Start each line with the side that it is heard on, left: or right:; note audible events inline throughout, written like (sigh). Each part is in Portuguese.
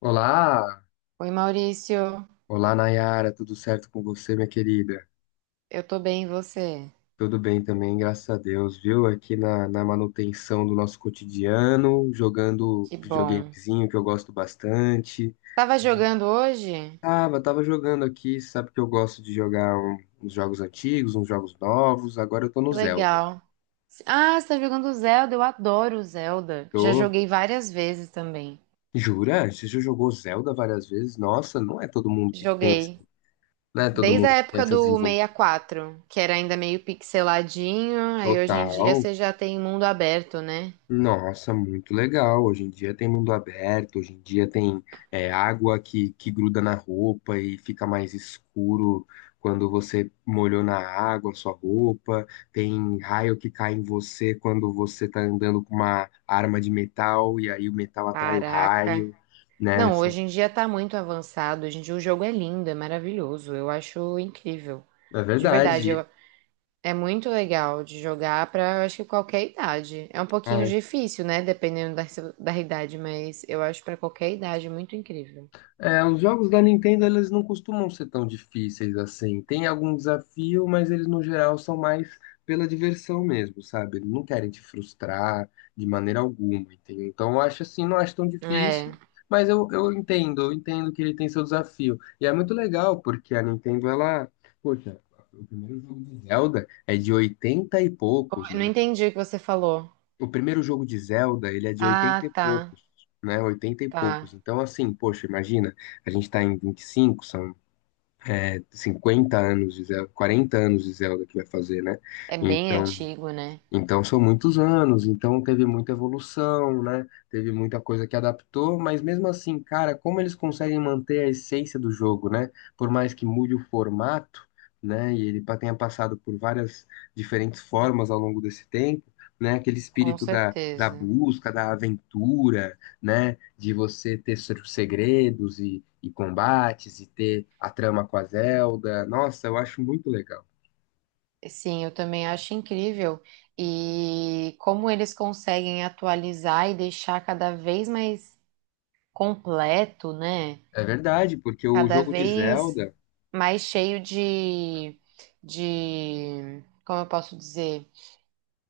left: Olá,
right: Oi, Maurício.
left: olá Nayara, tudo certo com você, minha querida?
right: Eu tô bem, e você?
left: Tudo bem também, graças a Deus, viu? Aqui na manutenção do nosso cotidiano, jogando
right: Que
left: um
right: bom.
left: videogamezinho que eu gosto bastante.
right: Tava jogando hoje?
left: Tava jogando aqui, sabe que eu gosto de jogar uns jogos antigos, uns jogos novos, agora eu tô no
right: Que
left: Zelda.
right: legal. Ah, você tá jogando Zelda? Eu adoro Zelda. Já
left: Tô...
right: joguei várias vezes também.
left: Jura? Você já jogou Zelda várias vezes? Nossa, não é todo mundo que pensa,
right: Joguei.
left: não é todo
right: Desde
left: mundo
right: a
left: que tem
right: época
left: essa
right: do
left: desenvoltura
right: 64, que era ainda meio pixeladinho, aí hoje em dia
left: total.
right: você já tem mundo aberto, né?
left: Nossa, muito legal. Hoje em dia tem mundo aberto, hoje em dia tem água que gruda na roupa e fica mais escuro quando você molhou na água a sua roupa, tem raio que cai em você quando você tá andando com uma arma de metal e aí o metal atrai o
right: Caraca.
left: raio, né?
right: Não,
left: São-
right: hoje em dia tá muito avançado. Hoje em dia o jogo é lindo, é maravilhoso. Eu acho incrível.
left: É
right: De verdade,
left: verdade.
right: eu É muito legal de jogar para, acho que qualquer idade. É um pouquinho
left: É.
right: difícil, né? Dependendo da idade, mas eu acho para qualquer idade muito incrível.
left: É, os jogos da Nintendo, eles não costumam ser tão difíceis assim. Tem algum desafio, mas eles no geral são mais pela diversão mesmo, sabe? Eles não querem te frustrar de maneira alguma, entendeu? Então eu acho assim, não acho tão
right: É.
left: difícil, mas eu entendo, eu entendo que ele tem seu desafio. E é muito legal, porque a Nintendo, ela, poxa, o primeiro jogo de Zelda é de 80 e poucos,
right: Eu não
left: né?
right: entendi o que você falou.
left: O primeiro jogo de Zelda, ele é de 80 e
right: Ah, tá,
left: poucos, né? 80 e
right: tá.
left: poucos. Então, assim, poxa, imagina, a gente tá em 25, são 50 anos de Zelda, 40 anos de Zelda que vai fazer, né?
right: É bem
left: Então,
right: antigo, né?
left: são muitos anos, então teve muita evolução, né? Teve muita coisa que adaptou, mas mesmo assim, cara, como eles conseguem manter a essência do jogo, né? Por mais que mude o formato, né? E ele tenha passado por várias diferentes formas ao longo desse tempo, né? Aquele
right: Com
left: espírito da, da
right: certeza.
left: busca, da aventura, né? De você ter segredos e combates e ter a trama com a Zelda. Nossa, eu acho muito legal.
right: Sim, eu também acho incrível. E como eles conseguem atualizar e deixar cada vez mais completo, né?
left: É verdade, porque o
right: Cada
left: jogo de
right: vez
left: Zelda.
right: mais cheio de, como eu posso dizer,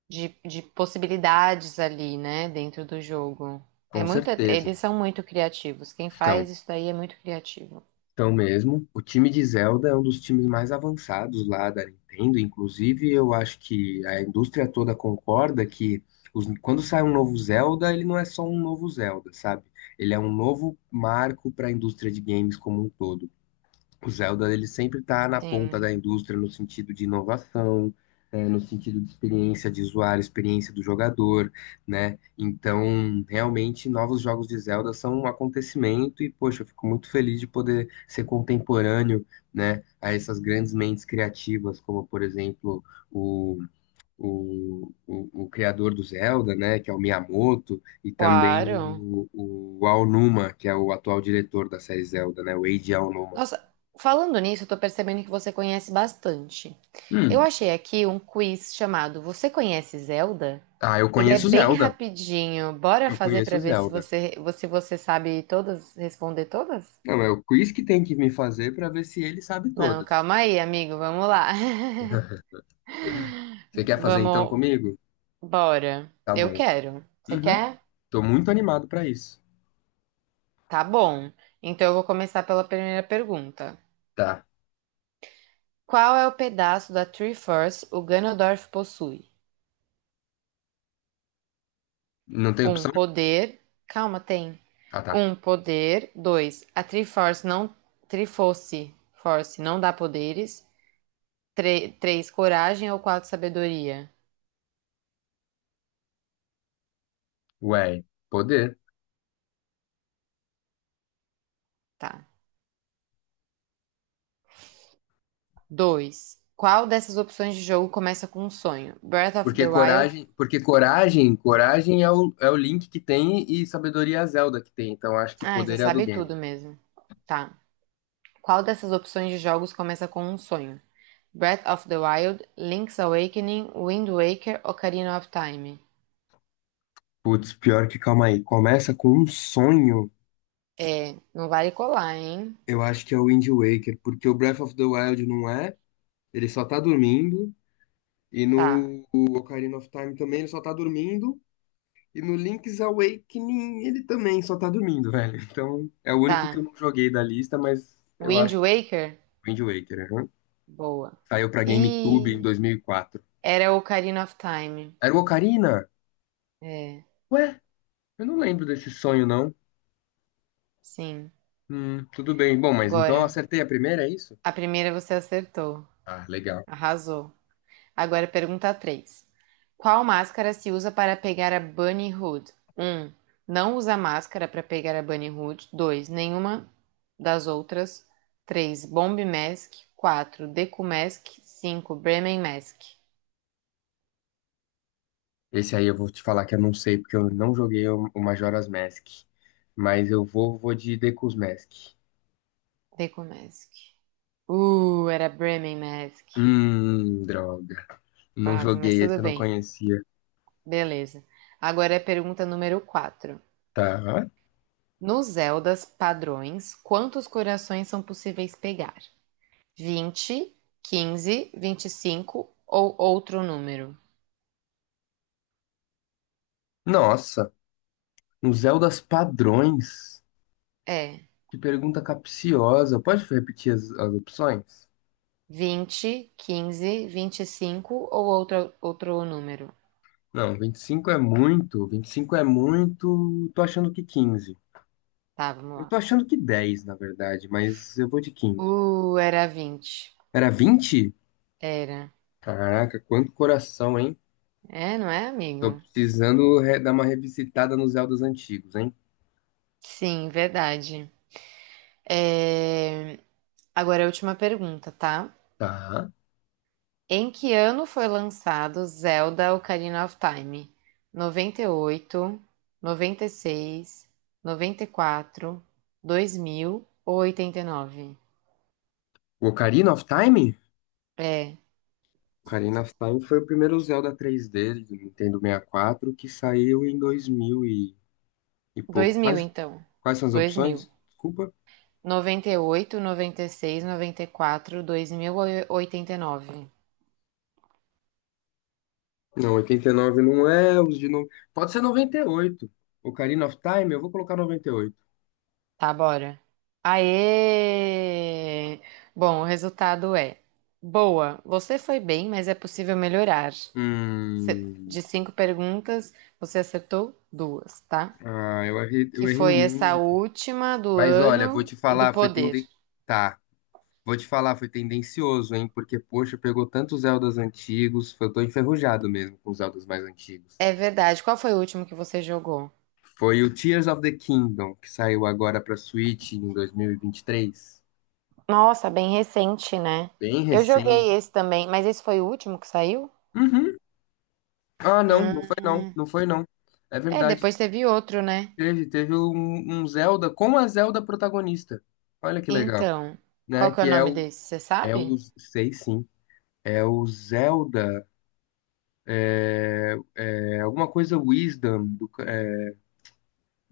right: de possibilidades ali, né, dentro do jogo. É
left: Com
right: muito,
left: certeza.
right: eles são muito criativos. Quem
left: Então,
right: faz isso daí é muito criativo.
left: mesmo, o time de Zelda é um dos times mais avançados lá da Nintendo. Inclusive, eu acho que a indústria toda concorda que quando sai um novo Zelda, ele não é só um novo Zelda, sabe? Ele é um novo marco para a indústria de games como um todo. O Zelda ele sempre está na ponta
right: Sim,
left: da indústria no sentido de inovação, é, no sentido de experiência de usuário, experiência do jogador, né? Então, realmente, novos jogos de Zelda são um acontecimento e, poxa, eu fico muito feliz de poder ser contemporâneo, né, a essas grandes mentes criativas, como, por exemplo, o, o criador do Zelda, né, que é o Miyamoto, e também
right: claro.
left: o Aonuma, que é o atual diretor da série Zelda, né, o Eiji Aonuma.
right: Nossa, falando nisso, eu tô percebendo que você conhece bastante. Eu achei aqui um quiz chamado Você conhece Zelda?
left: Ah, eu
right: Ele é
left: conheço
right: bem
left: Zelda.
right: rapidinho. Bora
left: Eu
right: fazer
left: conheço
right: pra ver se
left: Zelda.
right: você, se você sabe todas, responder todas?
left: Não, é o quiz que tem que me fazer pra ver se ele sabe
right: Não,
left: todas.
right: calma aí, amigo. Vamos lá. (laughs)
left: Você quer fazer então
right: Vamos,
left: comigo?
right: bora.
left: Tá
right: Eu
left: bom.
right: quero. Você
left: Uhum.
right: quer?
left: Tô muito animado pra isso.
right: Tá bom. Então eu vou começar pela primeira pergunta.
left: Tá.
right: Qual é o pedaço da Triforce o Ganondorf possui?
left: Não tem
right: Um
left: opção?
right: poder. Calma, tem.
left: Ah, tá.
right: Um poder. Dois. A Triforce não. Triforce. Force não dá poderes. Três. Coragem ou quatro. Sabedoria.
left: Ué, poder.
right: Tá. Dois. Qual dessas opções de jogo começa com um sonho? Breath of the Wild.
left: Porque coragem, coragem é o Link que tem e sabedoria é a Zelda que tem. Então acho que
right: Ai, você
left: poder é a do
right: sabe
left: Ganon.
right: tudo mesmo. Tá. Qual dessas opções de jogos começa com um sonho? Breath of the Wild, Link's Awakening, Wind Waker, Ocarina of Time.
left: Putz, pior que calma aí. Começa com um sonho.
right: É, não vale colar, hein?
left: Eu acho que é o Wind Waker, porque o Breath of the Wild não é. Ele só tá dormindo. E
right: Tá,
left: no Ocarina of Time também ele só tá dormindo. E no Link's Awakening ele também só tá dormindo, velho. Então é o único que eu
right: tá.
left: não joguei da lista, mas eu
right: Wind
left: acho que
right: Waker?
left: é o Wind Waker. Aham.
right: Boa.
left: Saiu pra GameCube em
right: E
left: 2004.
right: era Ocarina of Time.
left: Era o Ocarina?
right: É,
left: Ué, eu não lembro desse sonho, não.
right: sim.
left: Tudo bem. Bom, mas então eu
right: Agora,
left: acertei a primeira, é isso?
right: a primeira você acertou.
left: Ah, legal.
right: Arrasou. Agora pergunta 3: qual máscara se usa para pegar a Bunny Hood? Um, não usa máscara para pegar a Bunny Hood. 2, nenhuma das outras. 3, Bomb Mask. 4, Deku Mask. 5, Bremen Mask.
left: Esse aí eu vou te falar que eu não sei, porque eu não joguei o Majora's Mask. Mas eu vou de Deku's Mask.
right: Deku Mask. Era Bremen Mask.
left: Droga. Não
right: Quase, mas
left: joguei esse,
right: tudo
left: eu não
right: bem.
left: conhecia.
right: Beleza. Agora é a pergunta número 4.
left: Tá.
right: Nos Zeldas padrões, quantos corações são possíveis pegar? 20, 15, 25 ou outro número.
left: Nossa, um Zeldas padrões.
right: É,
left: Que pergunta capciosa. Pode repetir as opções?
right: 20, 15, vinte e cinco ou outro número.
left: Não, 25 é muito. 25 é muito. Tô achando que 15.
right: Tá, vamos
left: Eu
right: lá.
left: tô achando que 10, na verdade, mas eu vou de 15.
right: Era 20.
left: Era 20?
right: Era.
left: Caraca, quanto coração, hein?
right: É, não é,
left: Tô
right: amigo?
left: precisando dar uma revisitada nos Zeldas antigos, hein?
right: Sim, verdade. É, agora é a última pergunta, tá?
left: Tá.
right: Em que ano foi lançado Zelda Ocarina of Time? 98, 96, 94, 2000 ou 89?
left: O Ocarina of Time?
right: É,
left: Ocarina of Time foi o primeiro Zelda 3D do Nintendo 64 que saiu em 2000 e pouco.
right: 2000 então.
left: Quais são as
right: 2000.
left: opções? Desculpa.
right: 98, 96, 94, 2000 ou 89.
left: Não, 89 não é, os de no... Pode ser 98. Ocarina of Time, eu vou colocar 98.
right: Tá, bora. Aê! Bom, o resultado é: boa, você foi bem, mas é possível melhorar. cê-
left: Hum,
right: de cinco perguntas, você acertou duas, tá?
left: ah,
right: Que
left: eu errei
right: foi essa
left: muito.
right: última do
left: Mas olha, vou
right: ano
left: te
right: e do
left: falar,
right: poder.
left: Tá, vou te falar, foi tendencioso, hein? Porque, poxa, pegou tantos Zeldas antigos, eu tô enferrujado mesmo com os Zeldas mais antigos.
right: É verdade. Qual foi o último que você jogou?
left: Foi o Tears of the Kingdom, que saiu agora pra Switch em 2023.
right: Nossa, bem recente, né?
left: Bem
right: Eu
left: recente.
right: joguei esse também, mas esse foi o último que saiu?
left: Uhum. Ah, não, não foi
right: Hum,
left: não, não foi não. É
right: é,
left: verdade,
right: depois teve outro, né?
left: teve um Zelda com a Zelda protagonista. Olha que legal,
right: Então, qual
left: né?
right: que é o
left: Que é
right: nome desse? Você sabe?
left: sei sim, é o Zelda, é alguma coisa Wisdom,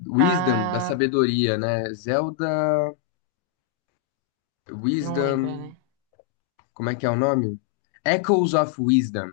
left: Wisdom da
right: Ah,
left: sabedoria, né? Zelda
right: não lembra,
left: Wisdom,
right: né?
left: como é que é o nome? Echoes of Wisdom,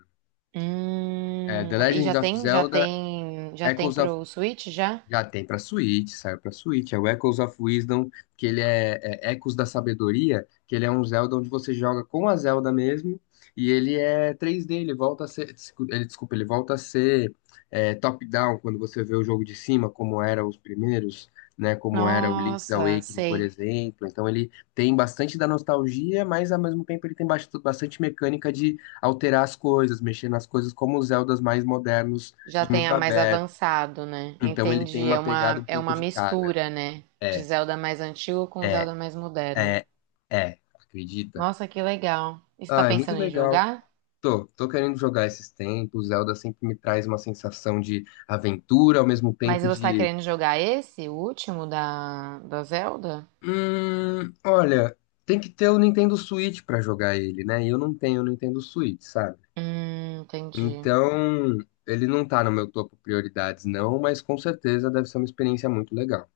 left: é, The
right: E
left: Legend
right: já
left: of
right: tem, já
left: Zelda,
right: tem, já tem
left: Echoes of
right: pro Switch já?
left: Já tem pra Switch, saiu pra Switch. É o Echoes of Wisdom, que ele é, é Ecos da Sabedoria, que ele é um Zelda onde você joga com a Zelda mesmo, e ele é 3D, ele volta a ser, desculpa, ele volta a ser top-down, quando você vê o jogo de cima, como era os primeiros, né, como era o Link's
right: Nossa,
left: Awakening, por
right: sei.
left: exemplo. Então ele tem bastante da nostalgia, mas ao mesmo tempo ele tem bastante mecânica de alterar as coisas, mexer nas coisas como os Zeldas mais modernos
right: Já
left: de mundo
right: tenha mais
left: aberto
right: avançado, né?
left: então ele tem
right: Entendi.
left: uma
right: É
left: pegada
right: uma,
left: um
right: é
left: pouco
right: uma
left: de cada.
right: mistura, né? De
left: É,
right: Zelda mais antigo com
left: é,
right: Zelda mais moderno.
left: é, é. Acredita?
right: Nossa, que legal. E você tá
left: Ah, é muito
right: pensando em
left: legal.
right: jogar?
left: Tô querendo jogar esses tempos. Zelda sempre me traz uma sensação de aventura, ao mesmo
right: Mas
left: tempo
right: você tá
left: de.
right: querendo jogar esse, o último da Zelda?
left: Olha, tem que ter o Nintendo Switch pra jogar ele, né? E eu não tenho o Nintendo Switch, sabe?
right: Entendi.
left: Então, ele não tá no meu topo prioridades, não, mas com certeza deve ser uma experiência muito legal.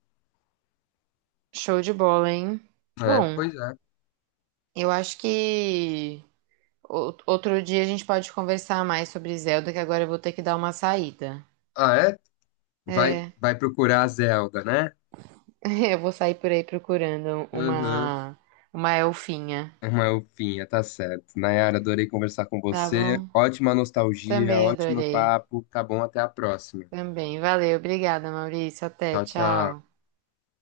right: Show de bola, hein?
left: É,
right: Bom,
left: pois é.
right: eu acho que outro dia a gente pode conversar mais sobre Zelda, que agora eu vou ter que dar uma saída.
left: Ah, é? Vai,
right: É,
left: vai procurar a Zelda, né?
right: (laughs) eu vou sair por aí procurando
left: Uhum.
right: uma elfinha.
left: Uma ufinha tá certo. Nayara, adorei conversar com
right: Tá
left: você.
right: bom?
left: Ótima nostalgia,
right: Também
left: ótimo
right: adorei.
left: papo. Tá bom, até a próxima.
right: Também. Valeu, obrigada, Maurício. Até,
left: Tchau, tchau.
right: tchau.